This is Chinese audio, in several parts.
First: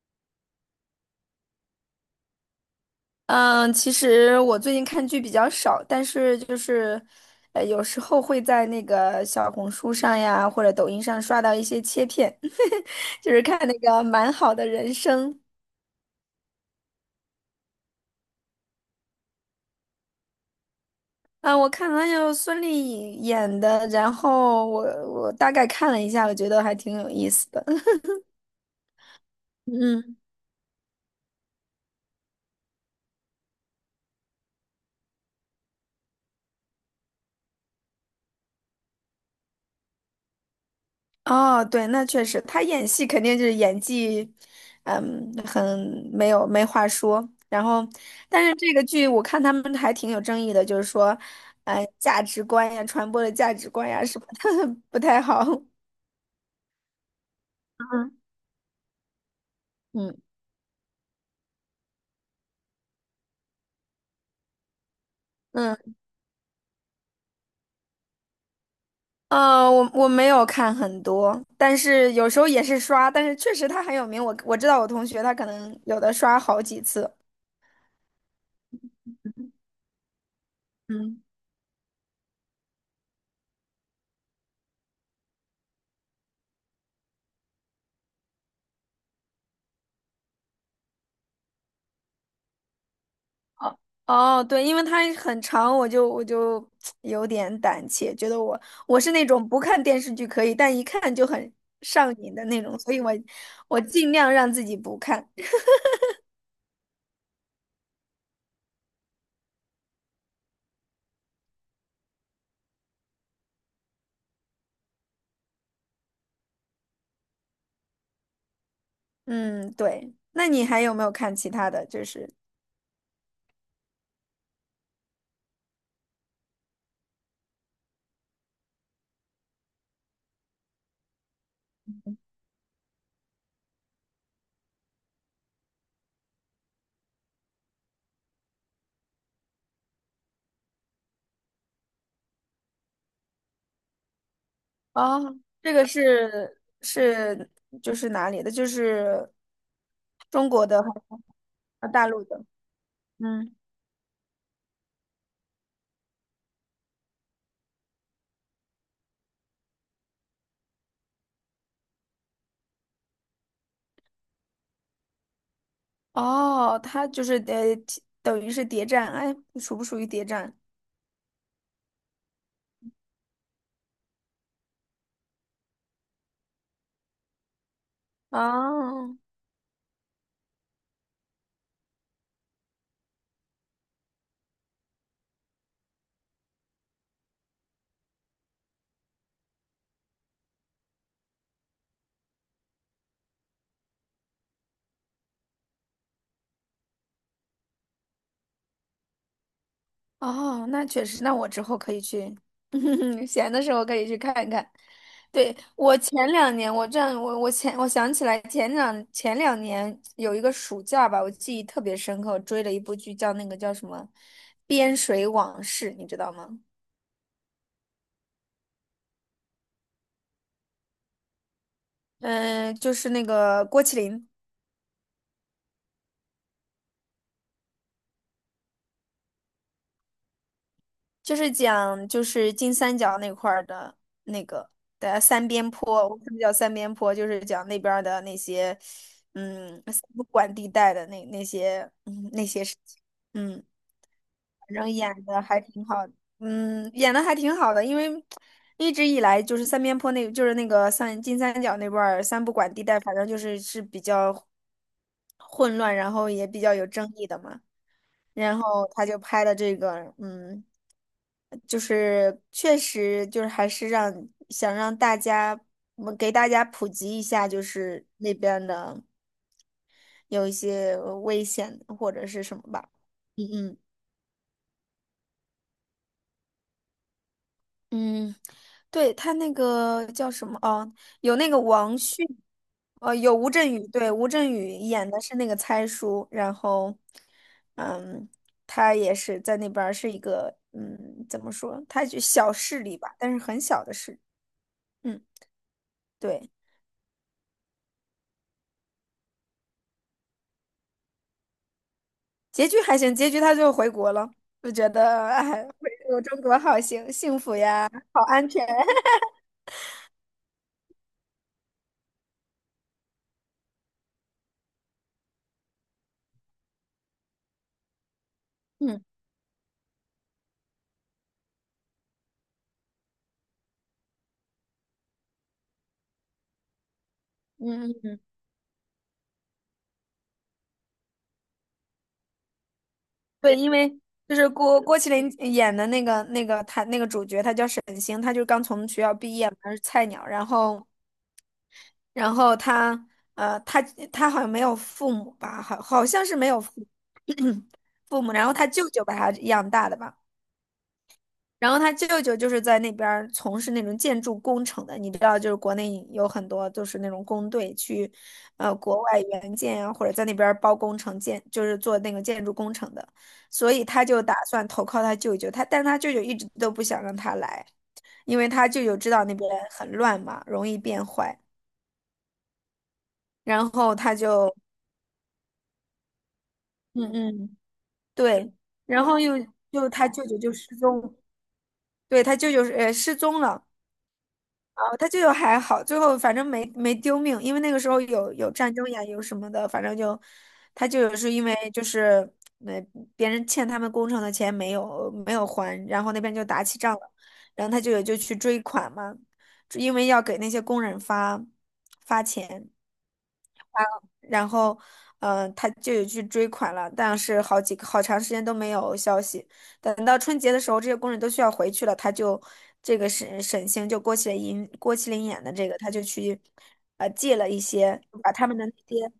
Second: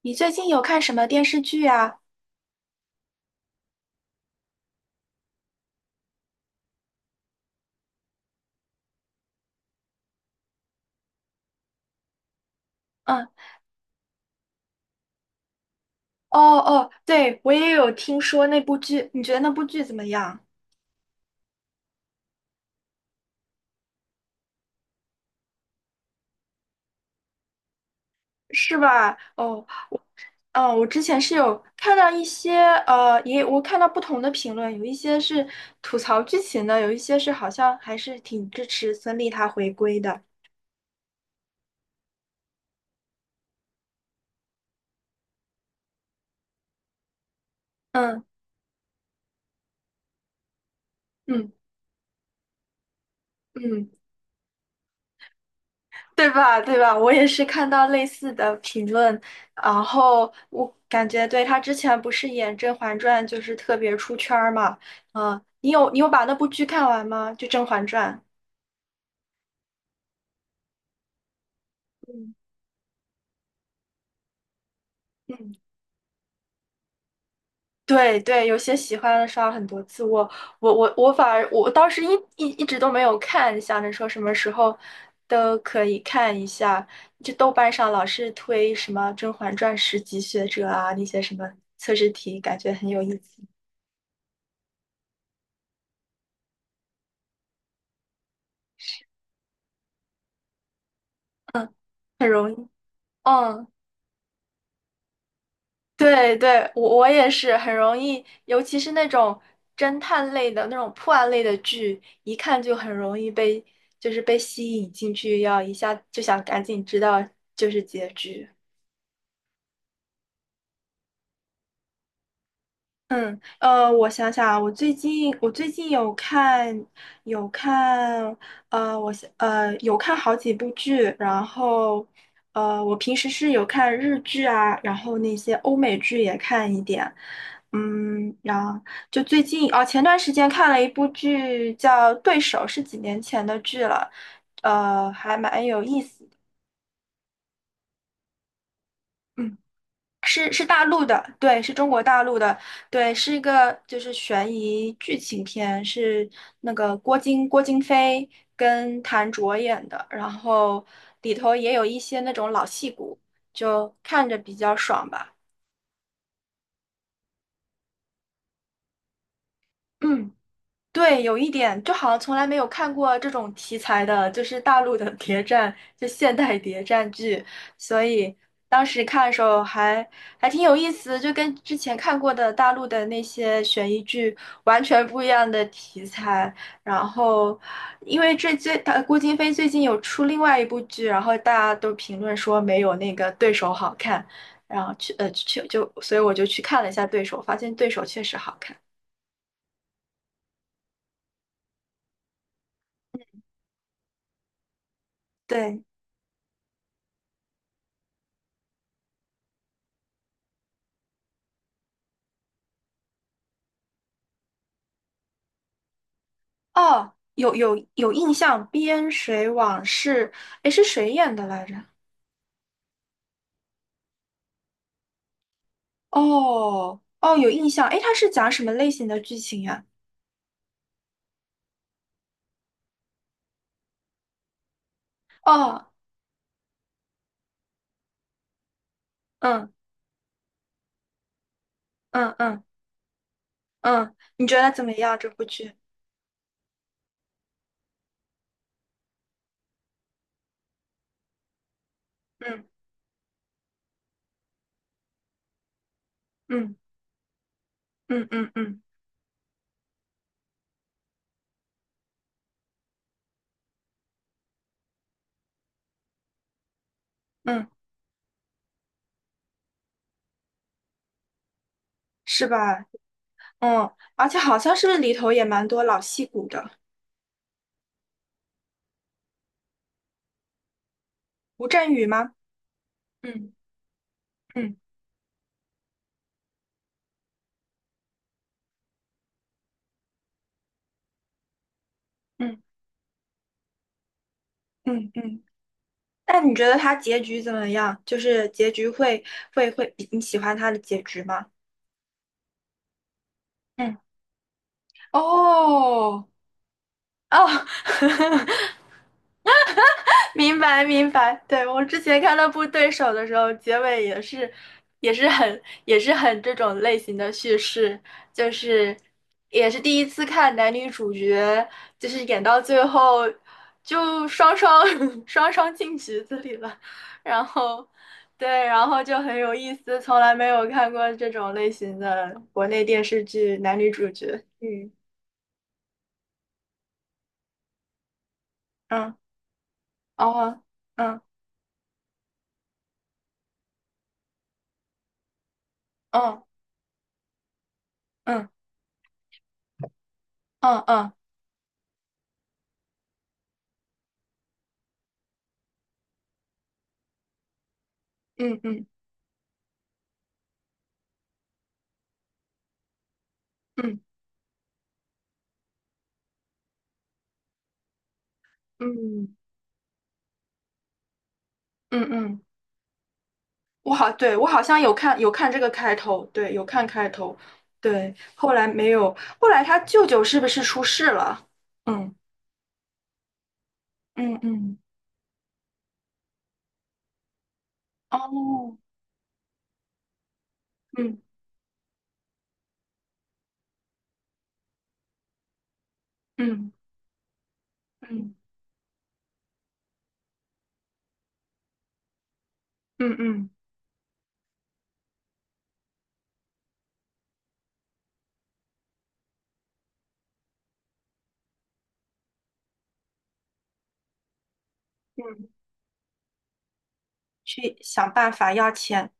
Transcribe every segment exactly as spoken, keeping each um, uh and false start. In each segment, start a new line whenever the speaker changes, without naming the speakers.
你最近有看什么电视剧啊？
嗯，其实我最近看剧比较少，但是就是，呃，有时候会在那个小红书上呀，或者抖音上刷到一些切片，
嗯。
就是看那个《蛮好的人生》。
哦哦，对，我也有听说那部剧，你觉得那部剧怎么样？
啊，我看了有孙俪演的，然后我我大概看了一下，我觉得还挺有意思的。
是吧？哦。
嗯。
嗯，我之前是有看到一些，呃，也我看到不同的评论，有一些是吐槽剧情的，有一些是好像还是挺支持孙俪她回归的。
哦，对，那确实，他演戏肯定就是演技，嗯，很没有没话说。然后，
嗯
但是这个剧我看他们还挺有争议的，就是说，
嗯
呃，价值观呀，传播的价值
嗯。
观呀什么的 不太好。
对吧？对吧？我也是看到类
嗯
似的评论，然
嗯
后我感觉对他之前不是演《甄嬛传》就是特别出圈儿嘛。嗯，你有
嗯，
你有把那部剧看完吗？就《甄嬛传》。
呃，我我没有看很多，但是有
嗯。
时候也是刷，但是确实他很有名，我我知道我同学他可
嗯，
能有的刷好几次。
对对，有些喜欢的刷了很多次，我我我我
嗯。
反而我当时一一一直都没有看，想着说什么时候都可以看一下。就豆瓣上老是推什么《甄嬛传》十级学者啊，那些什么测试题，感觉很有意思。
哦哦，对，因为它很长，我就我就有点胆怯，觉得我我是那种不看电视剧可以，但一看就很
嗯。
上
很
瘾的
容
那
易。
种，所以我
嗯。
我尽量让自己不看。
对对，我我也是很容易，尤其是那种侦探类的那种破案类的剧，一看就很容易被就是被吸引进去，要一下就想赶紧知道就是结局。
嗯，对。那你还有没有看其他的？就是
嗯，呃，我想想啊，我最近我最近有看有看，呃，我想呃有看好几部剧。然后呃，我平时是有看日剧啊，然后那些欧美剧也看一点。嗯，然后就最近哦，前段时间看了一部剧叫《对手》，是几年前的剧了，呃，还
哦，
蛮
这
有
个
意思的。
是是就是哪里的？就是
嗯。
中
是是
国的
大
还
陆的，对，是中国
大
大
陆
陆
的？
的。对，是一
嗯，
个就是悬疑剧情片，是那个郭京郭京飞跟谭卓演的，然后里头也有一些那种老戏骨，就看着比较爽吧。
哦，它就是呃，等于是谍战，哎，属不属于谍
嗯。
战？
对，有一点，就好像从来没有看过这种题材的，就是大陆的谍战，就现代谍战剧，所以当时
哦。
看的时候还还挺有意思，就跟之前看过的大陆的那些悬疑剧完全不一样的题材。然后，因为这最他郭京飞最近有出另外一部剧，然后大家都评论说没有那个对手好看，然后去呃去就，所以我就去看了一下对手，发现对手确实好看。
哦，那确实，那我之后可以去，闲的时候可以去看一看。对，
对。
我前两年，我这样，我我前我想起来前两前两年有一个暑假吧，我记忆特别深刻，我追了一部剧叫那个叫什么《边水往事》，你知道吗？
哦，有有有印象，《边水往事》，诶，是谁演的来着？
嗯、就是那个郭麒麟。
哦哦，有印象，诶，它是讲什么类型的剧情呀？
就是讲就是金三角那块儿的那个的三边
哦。
坡，我们叫三边坡，就是讲那边儿的那些
嗯
嗯三不管地带的那那些嗯
嗯
那
嗯
些事情，嗯，
嗯。你觉
反
得怎
正
么
演
样这
的
部
还
剧？
挺好的，嗯，演的还挺好的，因为一直以来就是三边坡那，就是那个三金三角那块儿三不
嗯
管地带，反正就是是比较混乱，然后也比较
嗯
有争议的嘛。
嗯嗯
然
嗯
后他就拍了这个，嗯，就是确实就是还是让想让大家，我们给大家普及一下，就
嗯。
是那边的有一些危险或者是
是
什么
吧？
吧。嗯嗯。
嗯，而且好像是不是里头也蛮多老戏骨的，
嗯，对，他那个叫什么？哦，有那个
吴镇
王
宇
迅，
吗？
呃，有吴
嗯
镇宇，对，吴镇宇
嗯
演的是那个猜叔，然后，嗯，他也是在那边儿是一个，嗯，怎么说？他就小
嗯
势力吧，但是很小的势力，
嗯
嗯，
嗯。那
对，
你觉得他结局怎么样？就是结局会会会，你喜欢他的结局吗？
结局还行，结局他就回
嗯。
国了，就觉得哎，回国
哦
中国好幸幸
哦，
福 呀，好安全。
明白明白。对，我之前看那部《对手》的时候，结尾也是，也是很，也是很这种类型的叙事，就是也是第一次看男女主角，就是演到最后就双双 双双进局子里了。然后
嗯嗯嗯。
对，然后就很有意思，从来没有看过这种类型的国内电视
对，
剧
因
男
为
女主
就
角。
是郭
嗯
郭麒麟演的那个那个他那个主角，他叫沈星，他就刚从学校
嗯。
毕业嘛，他是菜鸟。然
哦
后，
嗯
然后他呃，他他好像没有父母吧，好好像是
嗯。
没有父 父母。然
嗯
后他舅舅把他养大的吧。
嗯嗯
然后他舅舅就是在那边儿从事那种建筑工程的，你知道，就是国内有很多就是那种工队去，
嗯
呃，
嗯
国外援建啊，或者在那边儿包工程建，就是做那个建筑工程的，所以
嗯
他就打算投靠他舅舅，他但是他舅舅一直都不想让他来，因为他舅舅知道那
嗯
边很乱嘛，容易变坏，
嗯嗯，
然
我
后
好，
他
对，我
就，
好像有看有看这个开头，对，有看开
嗯
头，
嗯，
对，后
对，
来没
然
有，
后又
后来他
又
舅
他
舅
舅舅
是不
就
是
失
出事
踪，
了？嗯
对，他舅舅是呃失踪了。
嗯嗯，
哦他就有还好，最后反正没没丢命，因为那个时候有有战
哦，
争呀，有什么的，反正就他就
嗯
是因为就是呃别人欠他们工程的钱没有没有还，然后那边就打
嗯
起仗了，然后他就有就
嗯
去追款嘛，因为要给那些工人发发钱。
嗯嗯
然后，嗯、他就有去追款了，但是好几个好长时间都没有消息。等到春节的时候，这些工人都需要回去了，他就这个沈沈星就郭麒麟郭麒麟演
嗯，
的这个，他就去呃借了一
去
些，
想办
把他
法
们的
要
那
钱。
些。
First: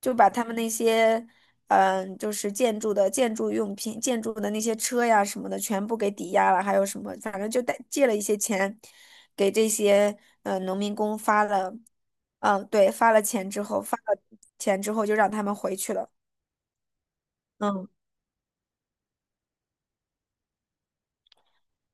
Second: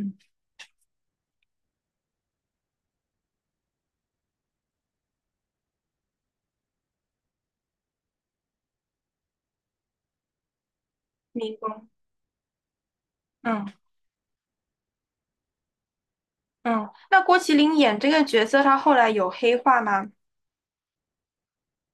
就把他们那些，嗯、就是建筑的建筑用品、建筑的那些车呀什么的，全部给抵押了，还有什么，反正就贷借了一些钱，给这些嗯农民工发
民
了，
工。
嗯、对，发了钱之
嗯
后，发了钱之后就让他们回去了。
嗯。那郭麒麟
嗯
演这个角色，他后来有黑化吗？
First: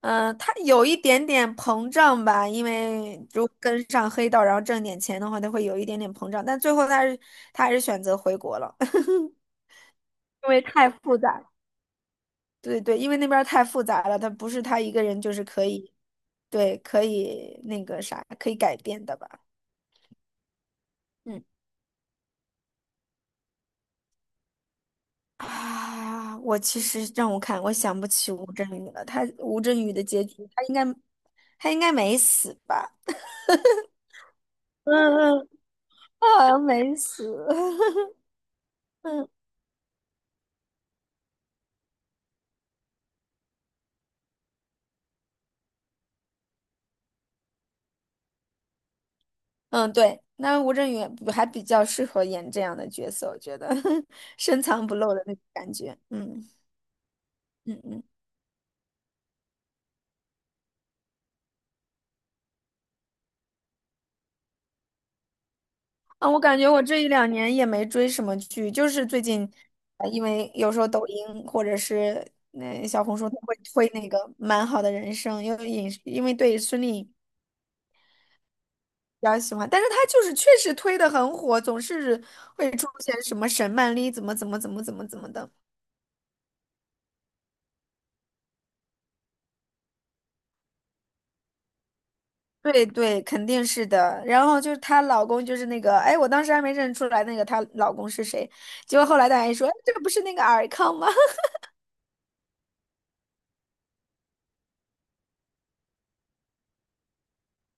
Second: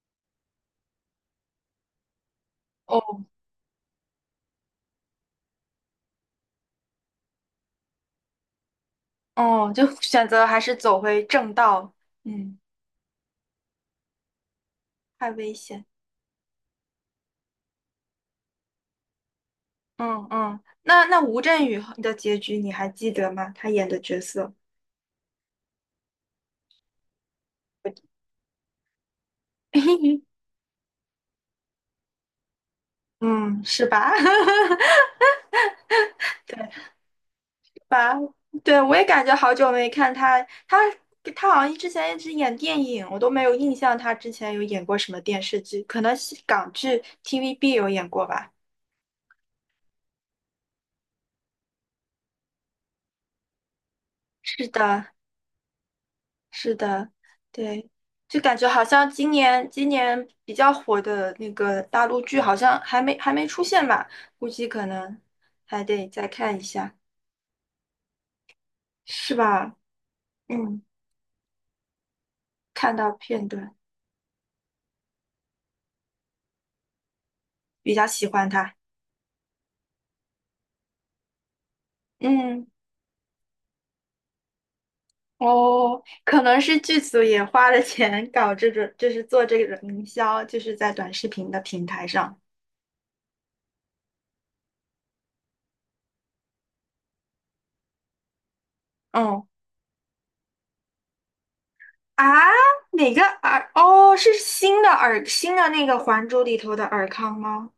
嗯、他有一点点膨胀吧，因为
哦
如果跟上黑道，然后挣点钱的话，他会有一点点膨胀，但最后他是他还是选择回国了，
哦，就选 择
因
还
为
是
太
走
复
回
杂。
正道。嗯，
对对，因为那边儿太复杂了，他不是他一个人
太
就是
危
可
险。
以，对，可以那个啥，可以改变的吧？
嗯嗯，那那吴
嗯
镇宇的结局你还记得吗？他演的角色，
啊，我其实让我看，我想不起吴镇宇了。他吴镇宇的 结局，他应该他应该没死吧？
嗯，是吧？
嗯嗯，他好像没死。
吧。对，我也感
嗯
觉好久没看他，他他好像之前一直演电影，我都没有印象他之前有演过什么电视剧，可能是港剧 T V B 有演过吧。
嗯，对，那吴镇宇不还比较适合演这样的角色，我觉得 深
是
藏不
的，
露的那种感觉。嗯
是的。
嗯
对，
嗯。
就感觉好像今年今年比较火的那个大陆剧好像还没还没出现吧，估计可能还得再
啊，我
看
感
一
觉我
下。
这一两年也没追什么剧，就是最
是
近，
吧？
呃，因为有时
嗯，
候抖音或者是那、
看
小
到
红书都
片
会
段，
推那个《蛮好的人生》，因为影视因为对孙俪比
比较喜欢他。
较喜欢，但是她就是确实推的很火，总是
嗯。
会出现什么沈曼丽怎么怎么怎么怎么怎么的。
哦，可能是剧组也花了钱搞这种，就是做这个营销，就是在短视频的平台上。
对对，肯定是的。然后就是她老公，就是那个，哎，我当时还没认出来那个她老公是谁，结果后来大
嗯
家一说，哎这个不是那个尔康吗？
啊，哪个尔？哦，是新的尔，新的那个《还珠》里头的尔康吗？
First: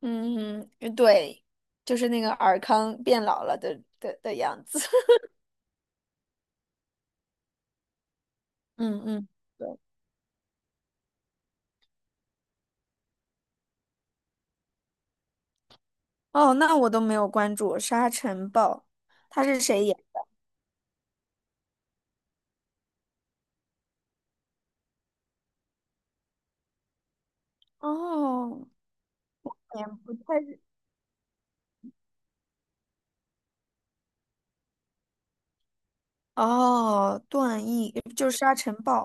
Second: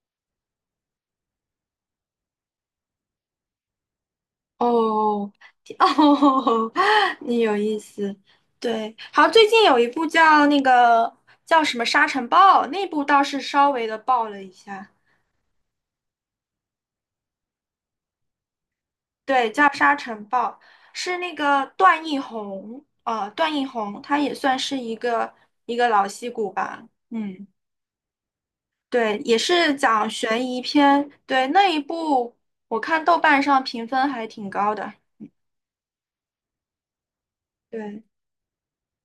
嗯嗯，对，就是那个尔康变老了的的的样子。
哦哦，你有意思。对，
嗯
好，
嗯，
最近有一部叫那个叫什么《沙尘暴》，那部倒是稍微的爆了一下。
哦，那我都没有关注《沙尘暴》，他
对，
是
叫
谁
《沙
演？
尘暴》，是那个段奕宏，呃，段奕宏他也算是一个一个老戏骨吧。嗯，
哦，
对，也是
演
讲
不太
悬疑
是
片，对，那一部我看豆瓣上评分还挺高的。
哦，段奕
对
就是《沙尘暴》，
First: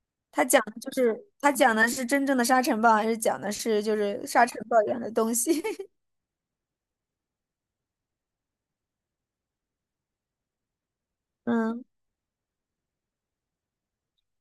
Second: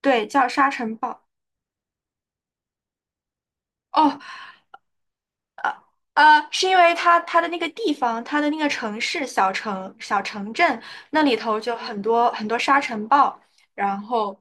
对，叫
他讲
《沙
的就
尘暴》。
是他讲的是真正的沙尘暴，还是讲的是就
哦，
是沙尘暴一样的东西？
呃，是因为它它的那个地方，它的那个城市、小城、小城镇那里头就
嗯，
很多很多沙尘暴，然后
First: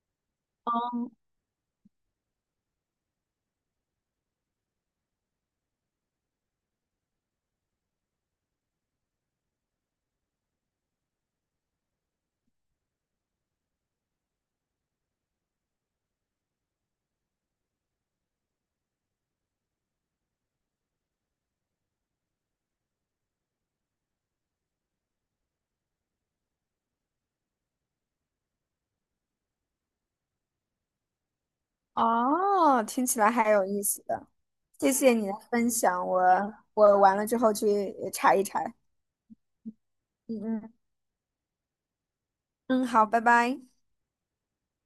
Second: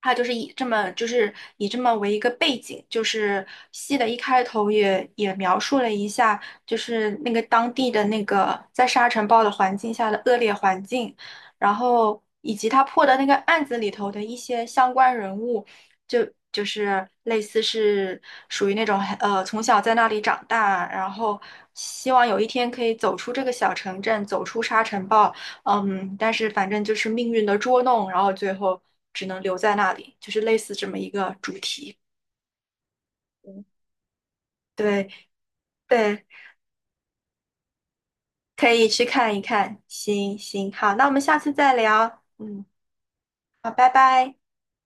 它就是以这么就是以这么为一个背景，就是戏的一开头也也描述了一下，就是那个当地的那个在沙尘暴的环境下的恶劣环境，然后以及他破的那个案子里头的一些相关人物。就就是类似是属于那种呃从小在那里长大，然后希望有一天可以走出这个小城镇，走出沙尘暴。嗯，但是反正就是命运的捉弄，然后最后只能留在那里，就是类似这么一个主题。
哦，听起来还有
嗯
意思的，谢
对
谢你的分享，
对，
我我完了之后去查一查。
可以去看一看。行
嗯
行，
嗯
好，那我们下次再聊。嗯，
嗯，好，拜拜。
好，拜拜。